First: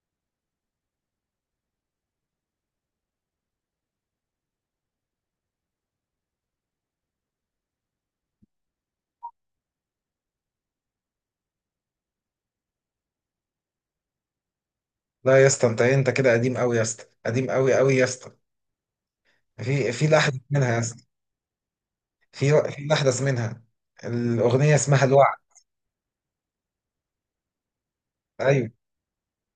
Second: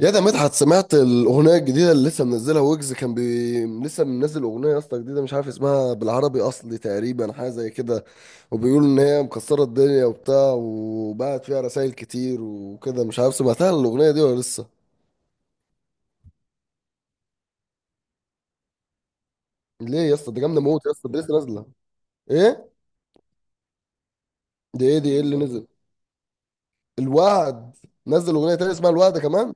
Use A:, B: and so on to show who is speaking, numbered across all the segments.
A: يا ده مدحت، سمعت الاغنيه الجديده اللي لسه منزلها ويجز؟ لسه منزل اغنيه يا اسطى جديده، مش عارف اسمها. بالعربي اصلي تقريبا حاجه زي كده، وبيقولوا ان هي مكسره الدنيا وبتاع، وبعت فيها رسائل كتير وكده. مش عارف سمعتها الاغنيه دي ولا لسه.
B: لا يا اسطى انت ايه، انت كده قديم قوي يا اسطى قديم قوي قوي يا اسطى. في
A: ليه
B: في
A: يا اسطى؟
B: الاحدث
A: دي جامده
B: منها يا
A: موت يا
B: اسطى.
A: اسطى، دي لسه نازله.
B: في
A: ايه؟
B: في الاحدث منها. الاغنيه
A: دي ايه
B: اسمها
A: دي ايه
B: الوعد.
A: اللي نزل؟ الوعد؟ نزل اغنيه
B: ايوه
A: تانية اسمها الوعد كمان؟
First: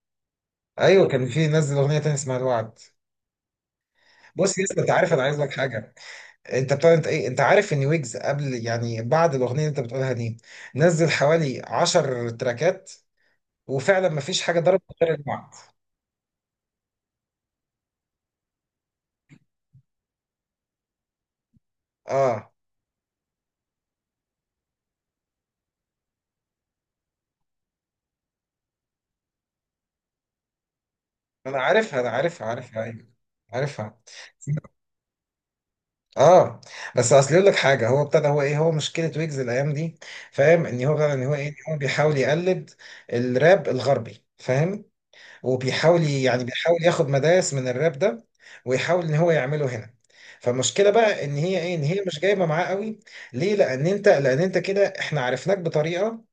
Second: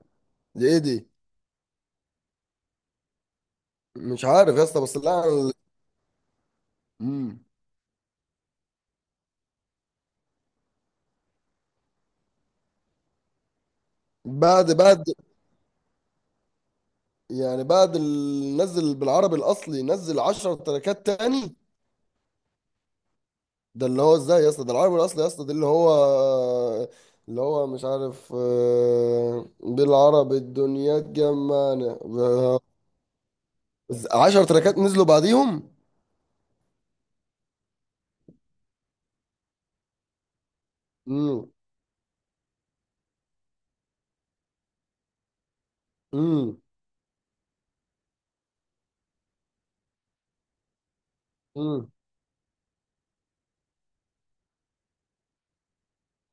A: دي ايه
B: ايوه،
A: دي؟
B: كان في نزل اغنيه تانية اسمها الوعد.
A: مش عارف
B: بص
A: يا
B: يا اسطى،
A: اسطى،
B: انت
A: بس
B: عارف انا
A: لا
B: عايز لك حاجه. انت بتاع انت ايه انت
A: مم.
B: عارف ان ويجز قبل يعني بعد الاغنيه اللي انت بتقولها دي نزل حوالي 10 تراكات، وفعلا ما فيش حاجه
A: بعد
B: ضربت
A: بعد
B: غير الوعد.
A: يعني نزل بالعربي الاصلي نزل 10 تراكات تاني؟
B: اه
A: ده اللي هو ازاي يا اسطى؟ ده العربي الاصلي يا اسطى، ده اللي هو مش عارف، بالعربي الدنيا
B: انا
A: تجمعنا.
B: عارفها، عارفها، ايوه عارفها
A: 10 تراكات نزلوا بعديهم؟
B: اه. بس اصل يقول لك حاجه، هو ابتدى هو ايه هو مشكله ويجز الايام دي فاهم، ان هو فعلا ان هو ايه
A: امم.
B: إن هو بيحاول يقلد الراب الغربي فاهم. وبيحاول يعني
A: امم.
B: بيحاول ياخد مدارس من الراب ده، ويحاول ان هو يعمله هنا. فالمشكله بقى ان هي
A: امم.
B: مش جايبه معاه قوي. ليه؟ لان انت لان انت كده احنا عرفناك بطريقه،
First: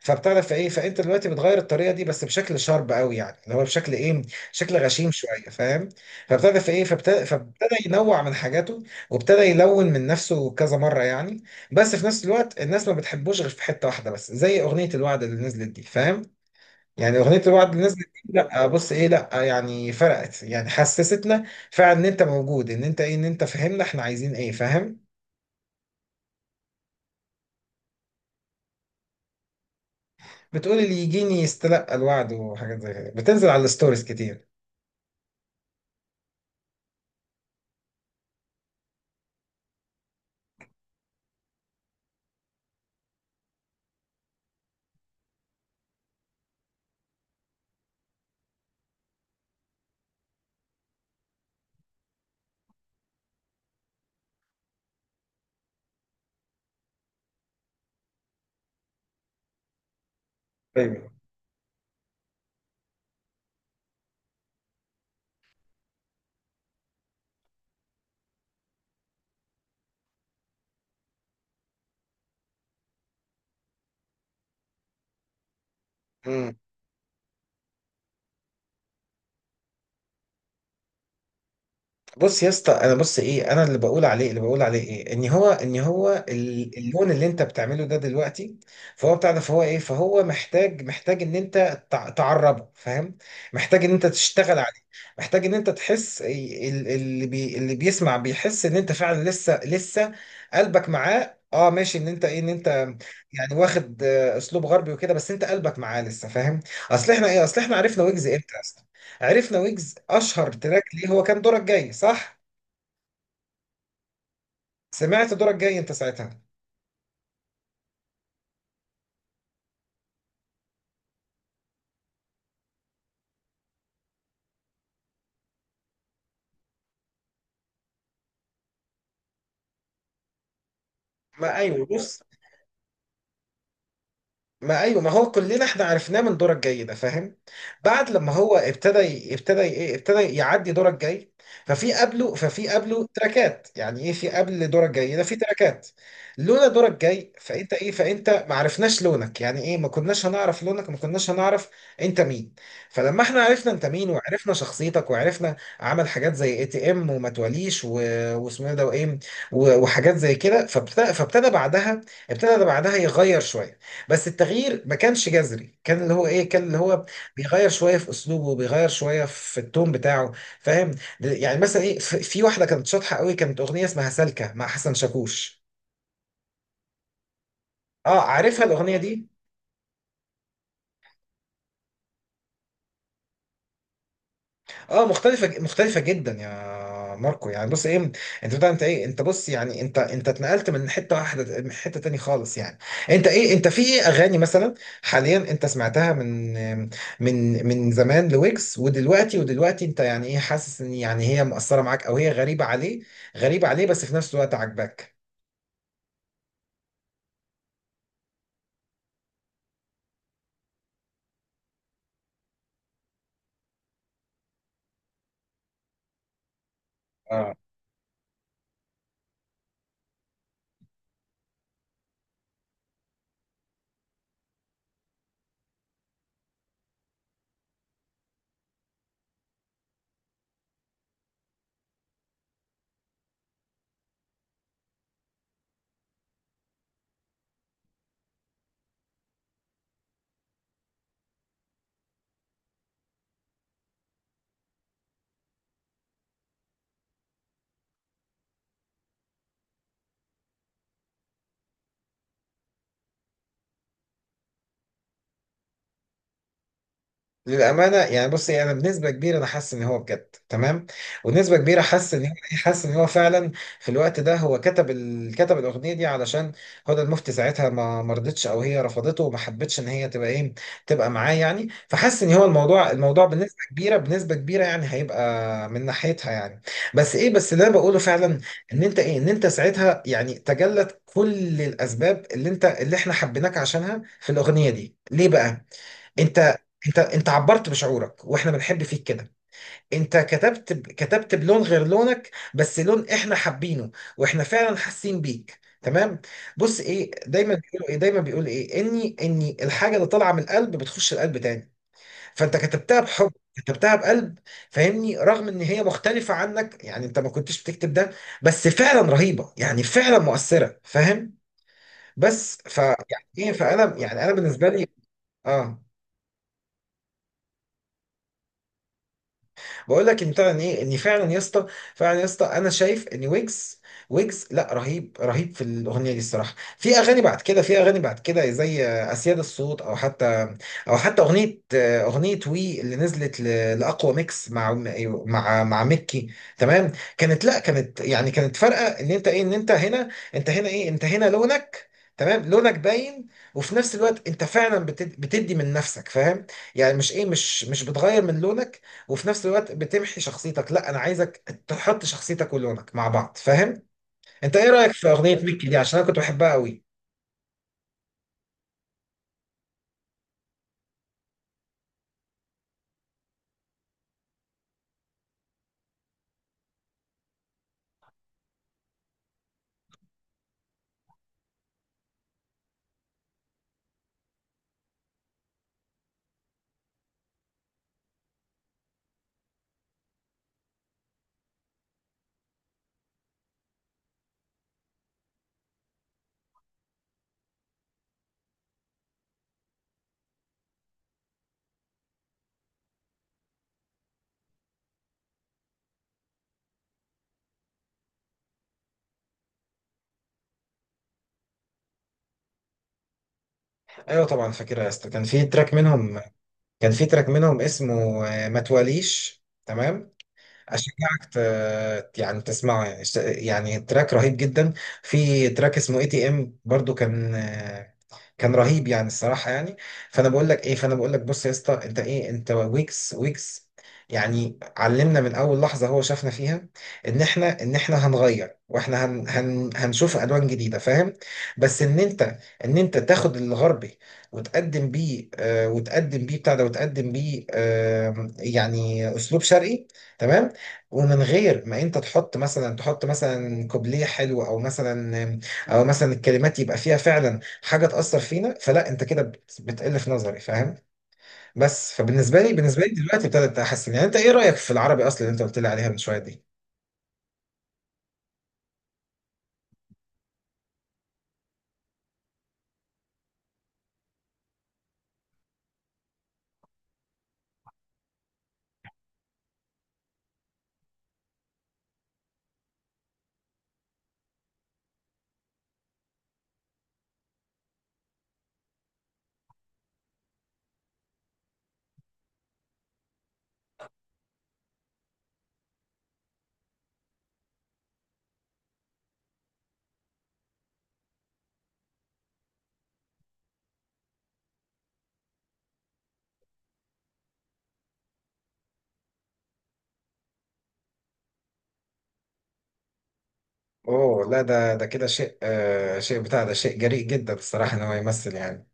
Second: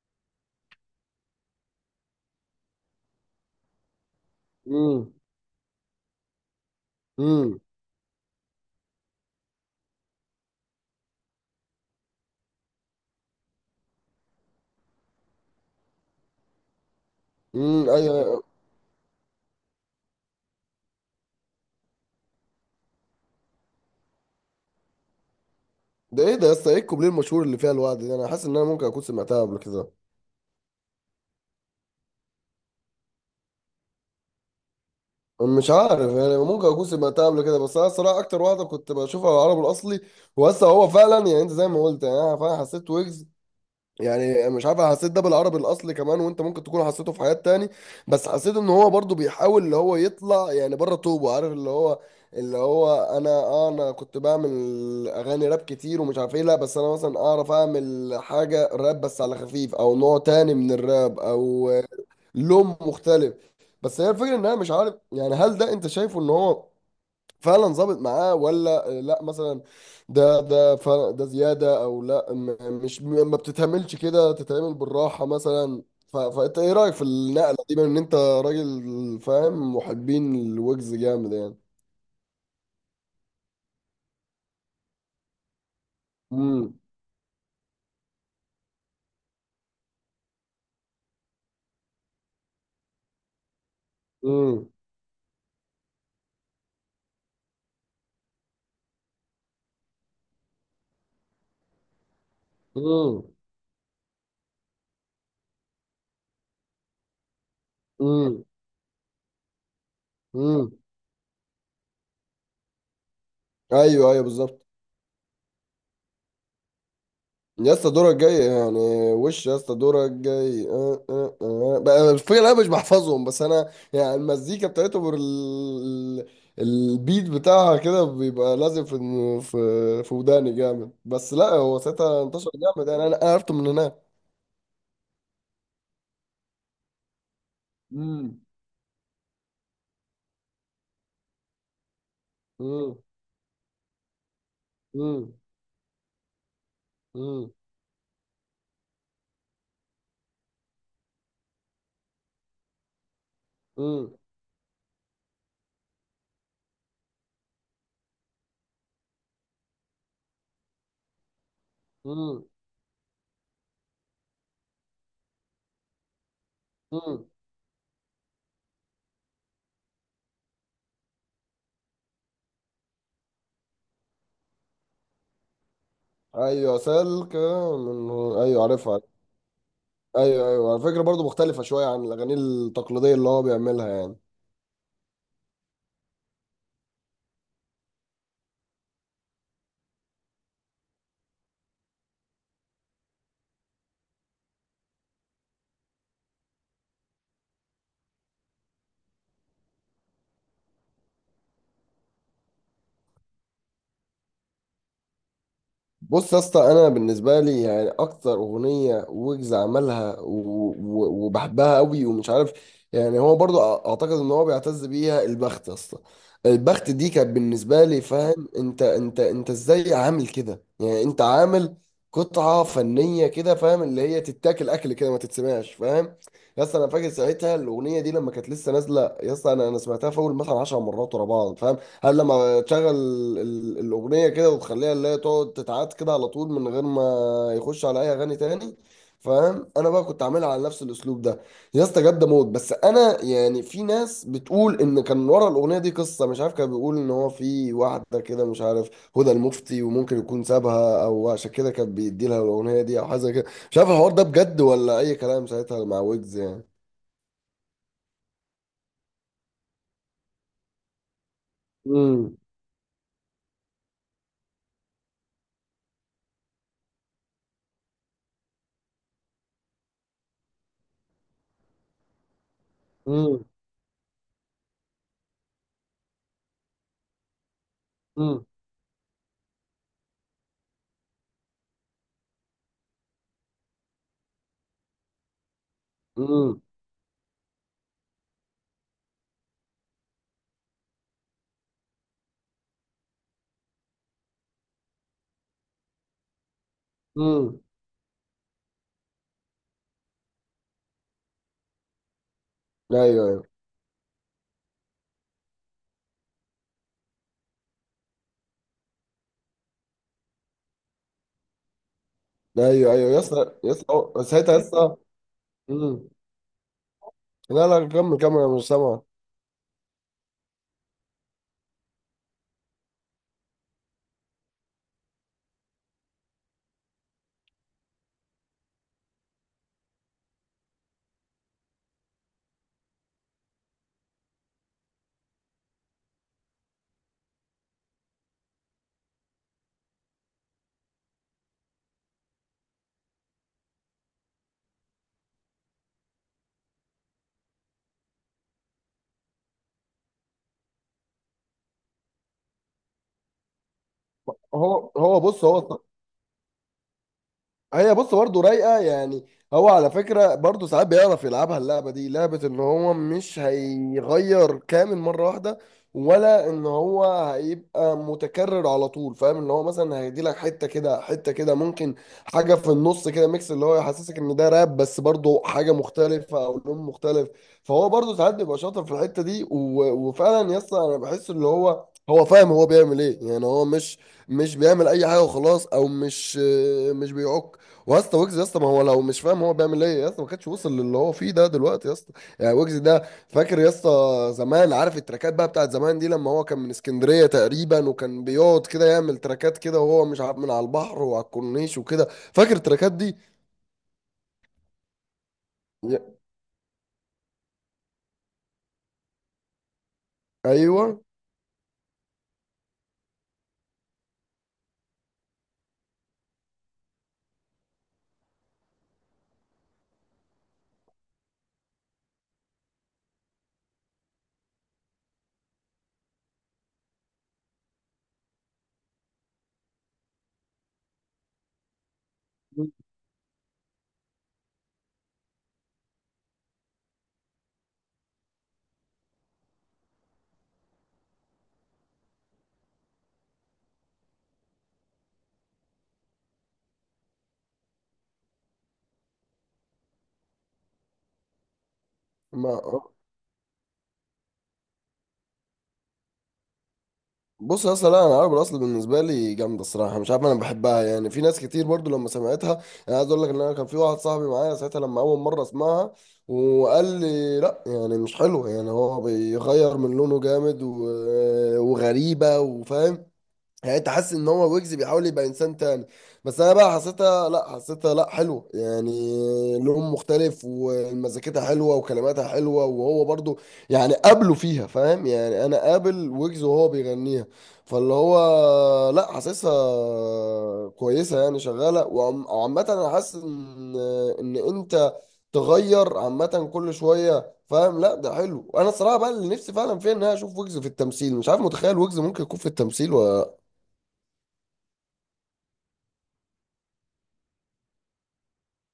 B: فبتعرف ايه، فانت دلوقتي بتغير الطريقه دي بس بشكل شارب قوي يعني، اللي هو بشكل ايه، شكل غشيم
A: امم.
B: شويه فاهم. فبتعرف ايه، فابتدى ينوع من حاجاته، وابتدى يلون من نفسه كذا مره يعني. بس في نفس الوقت الناس ما بتحبوش غير في حته واحده بس، زي اغنيه الوعد اللي نزلت دي فاهم. يعني اغنيه الوعد اللي
A: امم.
B: نزلت دي،
A: ايوه.
B: لا بص ايه، لا يعني فرقت، يعني حسستنا فعلا ان انت موجود، ان انت فاهمنا احنا عايزين ايه فاهم.
A: ده ايه ده يا اسطى؟ ايه الكوبليه المشهور اللي فيها الوعد ده؟ انا حاسس ان انا ممكن اكون سمعتها قبل كده.
B: بتقول اللي يجيني يستلقى الوعد، وحاجات زي كده بتنزل على الستوريز كتير.
A: مش عارف يعني، ممكن اكون سمعتها قبل كده، بس انا الصراحه اكتر واحده كنت بشوفها على العرب الاصلي. وهسه هو فعلا يعني انت زي ما قلت، يعني انا فعلا حسيت ويجز، يعني مش عارف، أنا حسيت ده بالعربي الاصلي كمان، وانت ممكن تكون حسيته في حاجات تاني. بس حسيت ان هو برضو بيحاول اللي هو يطلع يعني بره طوبه، عارف اللي هو اللي هو انا انا كنت بعمل اغاني راب كتير ومش عارف ايه. لا بس انا مثلا اعرف اعمل حاجه راب بس على خفيف، او نوع تاني من الراب، او لون مختلف. بس هي الفكره ان انا مش عارف يعني، هل ده انت شايفه ان هو فعلا ظابط معاه ولا لا مثلا؟ ده فعلا، ده زياده او لا، مش ما بتتعملش كده، تتعمل بالراحه مثلا،
B: ايوه.
A: فانت ايه رايك في النقله دي، بما ان انت راجل فاهم محبين الويجز جامد يعني.
B: بص يا اسطى انا، بص ايه، انا اللي بقول عليه ايه، ان هو
A: امم.
B: اللون اللي انت بتعمله ده دلوقتي، فهو بتاع ده، فهو محتاج، محتاج ان انت تعربه فاهم. محتاج ان انت تشتغل
A: امم.
B: عليه. محتاج ان انت تحس اللي اللي بيسمع بيحس ان انت فعلا لسه لسه قلبك معاه، اه ماشي، ان انت
A: امم.
B: يعني واخد اسلوب غربي وكده، بس انت قلبك معاه لسه فاهم. اصل احنا ايه، اصل احنا عرفنا ويجز امتى؟ عرفنا ويجز اشهر
A: امم.
B: تراك ليه هو كان دورك جاي صح،
A: ايوه ايوه، بالظبط.
B: سمعت دورك جاي انت ساعتها.
A: يا اسطى دورك جاي يعني. وش يا اسطى دورك جاي. أه أه أه. بقى الفكرة انا مش بحفظهم، بس انا يعني المزيكا بتاعتهم البيت بتاعها كده بيبقى لازم في. في وداني جامد. بس لا
B: ما
A: هو
B: ايوه بص،
A: ساعتها انتشر جامد يعني، انا عرفته من هناك.
B: ما ايوه، ما هو كلنا احنا عرفناه من دورة الجاي ده فاهم. بعد لما
A: امم.
B: هو ابتدى ي- ابتدى ي- ايه ابتدى يعدي دورة الجاي، ففي قبله ففي
A: مم.
B: قبله تراكات، يعني ايه، في قبل دورة الجاي ده
A: مم.
B: في تراكات. لولا دورة الجاي
A: مم.
B: فانت ما عرفناش لونك، يعني ايه، ما كناش هنعرف لونك، ما كناش هنعرف انت مين. فلما احنا عرفنا انت مين،
A: مم.
B: وعرفنا شخصيتك، وعرفنا عمل حاجات زي اي تي ام، وما تواليش، واسمه إيه ده، وايه، وحاجات زي كده، فابتدى بعدها،
A: مم.
B: ابتدى بعدها يغير شوية، بس التغيير ما كانش جذري، كان اللي هو ايه كان اللي هو
A: مم.
B: بيغير شويه في اسلوبه، بيغير شويه في التون بتاعه فاهم. يعني مثلا ايه، في واحده كانت شاطحه قوي، كانت اغنيه اسمها سالكه مع حسن شاكوش.
A: ايوه،
B: اه
A: ايوه
B: عارفها الاغنيه
A: عارفها.
B: دي.
A: ايوه ايوه، على فكره برضو مختلفه شويه عن الاغاني التقليديه اللي هو بيعملها يعني.
B: اه مختلفة جدا يا ماركو، يعني بص ايه، انت بتاع انت ايه انت بص يعني انت اتنقلت من حتة واحدة من حتة تاني خالص يعني. انت في ايه اغاني مثلا حاليا انت سمعتها من من زمان لويجز، ودلوقتي، انت يعني ايه، حاسس ان يعني هي مؤثرة معاك او هي غريبة عليه، غريبة عليه بس في نفس الوقت عاجباك؟
A: بص يا اسطى، انا بالنسبه لي يعني اكتر اغنيه ويجز عملها و- و- وبحبها قوي ومش عارف، يعني هو برضو اعتقد ان هو بيعتز بيها، البخت يا اسطى. البخت دي كانت بالنسبه لي، فاهم؟ انت ازاي عامل كده؟ يعني انت عامل قطعه فنيه كده، فاهم؟ اللي هي تتاكل اكل كده، ما تتسمعش، فاهم؟ يا اسطى انا فاكر ساعتها الاغنيه دي لما كانت لسه نازله، يا اسطى انا سمعتها في اول مثلا 10 مرات ورا بعض، فاهم؟ هل لما تشغل الأغنية كده وتخليها اللي هي تقعد تتعاد كده على طول من غير ما يخش على أي أغاني تاني، فاهم؟ أنا بقى كنت عاملها على نفس الأسلوب ده. يا اسطى جد موت. بس أنا يعني في ناس بتقول إن كان ورا الأغنية دي قصة، مش عارف، كان بيقول إن هو في واحدة كده مش عارف، هدى المفتي، وممكن يكون سابها أو عشان كده كان بيدي لها الأغنية دي أو حاجة زي كده. مش عارف الحوار ده بجد ولا أي كلام ساعتها مع ويجز يعني.
B: للأمانة يعني بصي، أنا بنسبة كبيرة أنا حاسس إن هو بجد تمام، ونسبة كبيرة حاسس إن هو،
A: امم.
B: حاسس إن هو فعلا في الوقت ده هو كتب الأغنية دي علشان هدى المفتي، ساعتها ما رضتش، أو هي رفضته وما حبتش إن هي تبقى إيه، تبقى معاه يعني. فحاسس إن هو الموضوع،
A: امم.
B: بنسبة كبيرة، بنسبة كبيرة يعني هيبقى من ناحيتها يعني. بس إيه، بس اللي أنا بقوله فعلا إن أنت ساعتها يعني تجلت كل الأسباب اللي إحنا حبيناك عشانها في الأغنية دي ليه بقى؟ انت،
A: امم.
B: انت عبرت بشعورك واحنا بنحب فيك كده. انت كتبت بلون غير لونك، بس لون احنا حابينه، واحنا فعلا حاسين بيك تمام. بص ايه،
A: امم.
B: دايما بيقول ايه، اني الحاجه اللي طالعه من القلب بتخش القلب تاني. فانت كتبتها
A: ايوه.
B: بحب،
A: ايوه.
B: كتبتها بقلب فاهمني، رغم ان هي مختلفه عنك، يعني انت ما كنتش بتكتب ده، بس فعلا رهيبه، يعني فعلا مؤثره فاهم. بس ف
A: ايوه ايوه، يا
B: يعني ايه،
A: اسطى يا اسطى
B: فانا يعني انا
A: ساعتها يا
B: بالنسبه لي،
A: اسطى.
B: اه،
A: مم. لا لا، كمل كمل، انا مش سامع.
B: بقول لك ان فعلا يا اسطى، فعلا يا اسطى انا شايف ان ويجز، لا رهيب رهيب في الاغنيه دي الصراحه. في اغاني بعد كده، زي اسياد الصوت، او حتى، اغنيه، وي اللي نزلت، لاقوى ميكس مع، مع ميكي تمام. كانت لا، كانت يعني كانت فارقه ان انت هنا، انت هنا ايه انت هنا لونك، تمام لونك باين. وفي نفس الوقت انت فعلا بتدي من نفسك فاهم. يعني مش ايه مش مش بتغير من لونك وفي نفس الوقت بتمحي شخصيتك. لا انا عايزك تحط شخصيتك ولونك مع بعض فاهم. انت ايه
A: هو
B: رايك في
A: هو
B: اغنيه
A: بص
B: ميكي دي؟
A: هو،
B: عشان انا كنت بحبها قوي.
A: هي بص، برضه رايقه يعني. هو على فكره برضه ساعات بيعرف يلعبها اللعبه دي، لعبه ان هو مش هيغير كامل مره واحده، ولا ان هو هيبقى متكرر على طول، فاهم؟ ان هو مثلا هيدي لك حته كده حته كده، ممكن حاجه في النص كده ميكس اللي هو يحسسك ان ده راب بس برضه حاجه مختلفه، او لون مختلف. فهو برضه ساعات بيبقى شاطر في الحته دي وفعلا يا اسطى انا بحس اللي هو هو فاهم هو بيعمل ايه، يعني هو مش بيعمل اي حاجه وخلاص، او مش مش بيعك واسطى ويجز يا اسطى، ما هو لو مش فاهم هو بيعمل ايه يا اسطى، ما كانش وصل للي هو فيه ده دلوقتي يا اسطى. يعني ويجز ده فاكر يا اسطى زمان، عارف التراكات بقى بتاعت زمان دي، لما هو كان من اسكندريه تقريبا، وكان بيقعد كده يعمل تراكات كده وهو مش عارف من على البحر وعلى الكورنيش وكده، فاكر التراكات دي؟
B: ايوه طبعا فاكرها يا اسطى. كان في تراك
A: يا-
B: منهم، اسمه ما تواليش، تمام.
A: ايوه.
B: اشجعك يعني تسمعه يعني، يعني تراك رهيب جدا. في تراك اسمه اي تي ام برضو كان كان رهيب يعني الصراحه يعني. فانا بقول لك ايه، فانا بقول لك بص يا اسطى، انت ايه، انت ويجز، ويجز يعني علمنا من اول لحظه هو شافنا فيها ان احنا، هنغير، واحنا هن هن هنشوف الوان جديده فاهم. بس ان انت، تاخد الغربي وتقدم بيه، آه يعني اسلوب شرقي، تمام. ومن غير ما انت تحط مثلا، كوبليه حلو، او مثلا، الكلمات يبقى فيها فعلا حاجه تاثر فينا، فلا انت كده بتقل في نظري فاهم. بس فبالنسبه
A: ما
B: لي، بالنسبه لي دلوقتي ابتدت احسن. يعني انت ايه رايك في العربي اصلا اللي انت قلت لي عليها من شويه دي؟
A: بص يا اسطى، لا انا عربي الاصل بالنسبه لي جامده الصراحه، مش عارف انا بحبها يعني، في ناس كتير برضو لما سمعتها. انا عايز اقول لك ان انا كان في واحد صاحبي معايا ساعتها لما اول مره اسمعها، وقال لي لا، يعني مش حلوه، يعني هو بيغير من لونه جامد وغريبه، وفاهم يعني، انت حاسس ان هو ويجز بيحاول يبقى انسان تاني. بس انا بقى حسيتها لا، حسيتها لا حلو يعني، لون مختلف ومزيكتها حلوه وكلماتها حلوه، وهو برضو يعني قابله فيها، فاهم؟ يعني انا قابل ويجز وهو بيغنيها. فاللي هو لا، حاسسها كويسه يعني، شغاله وعامه انا حاسس ان ان انت تغير عامه كل شويه، فاهم؟ لا ده حلو. انا الصراحه بقى اللي نفسي فعلا فيها ان انا اشوف ويجز في التمثيل، مش عارف، متخيل ويجز ممكن يكون في التمثيل ولا؟
B: اوه لا، ده كده شيء، آه شيء بتاع ده شيء جريء جدا الصراحه ان هو يمثل يعني.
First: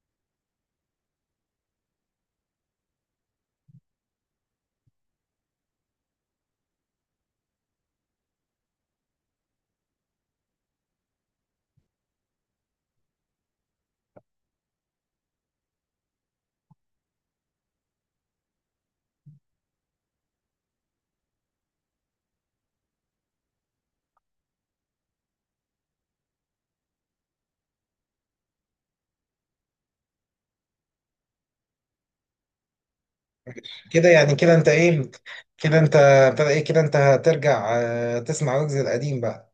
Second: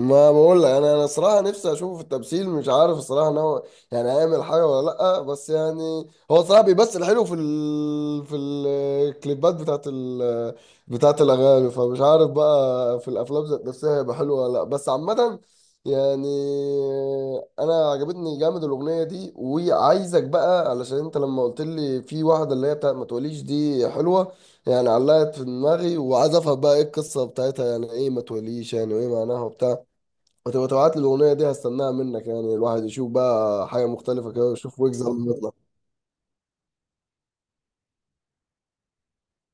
A: ما بقول لك، انا صراحه نفسي اشوفه في التمثيل، مش عارف الصراحه ان هو يعني هيعمل حاجه ولا لا. بس يعني هو صراحه بيمثل حلو في في الكليبات بتاعت بتاعت الاغاني، فمش عارف بقى في الافلام ذات نفسها هيبقى حلو ولا لا. بس عامه يعني، انا عجبتني جامد الاغنيه دي، وعايزك بقى علشان انت لما قلت لي في واحده اللي هي بتاعت ما تقوليش دي حلوه، يعني علقت في دماغي وعايز افهم بقى ايه القصه بتاعتها، يعني ايه ما توليش يعني وايه معناها وبتاع. وتبقى تبعت لي الاغنيه دي هستناها منك يعني. الواحد يشوف بقى حاجه
B: كده
A: مختلفه
B: يعني،
A: كده ويشوف ويجز لما يطلع.
B: كده انت ابتدى ايه، كده انت هترجع تسمع ويجز القديم بقى.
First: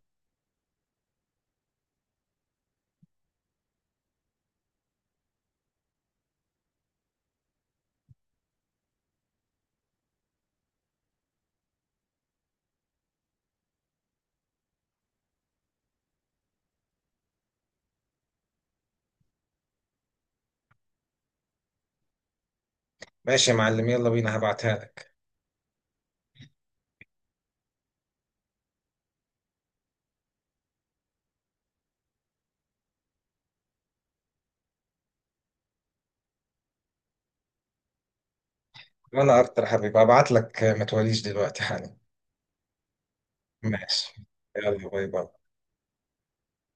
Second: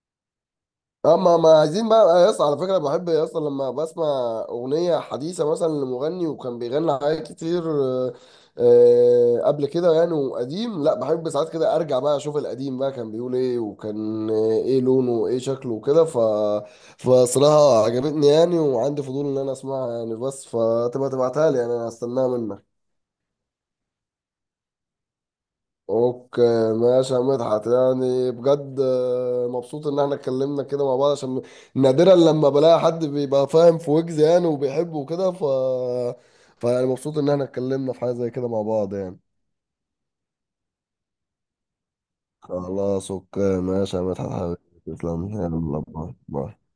A: اما ما عايزين بقى يا اسطى، على فكره بحب يا اسطى لما بسمع اغنيه حديثه مثلا لمغني وكان بيغني حاجات كتير قبل كده يعني، وقديم لا، بحب ساعات كده ارجع بقى اشوف القديم بقى كان بيقول ايه وكان ايه لونه وايه شكله وكده، فصراحه عجبتني يعني، وعندي فضول ان انا اسمعها يعني. بس فتبقى تبعتها لي يعني، انا هستناها منك.
B: ماشي يا معلم، يلا بينا هبعتها لك.
A: اوكي ماشي يا مدحت، يعني بجد مبسوط ان احنا اتكلمنا كده مع بعض، عشان نادرا لما بلاقي حد بيبقى فاهم في ويجز يعني وبيحبه وكده، فيعني مبسوط ان احنا اتكلمنا في حاجة زي كده مع بعض يعني.
B: وانا اكتر يا حبيبي، هبعت لك ما توليش دلوقتي حالا.
A: خلاص اوكي ماشي يا
B: ماشي
A: مدحت حبيبي.
B: يلا باي باي.
A: تسلم، يلا باي باي.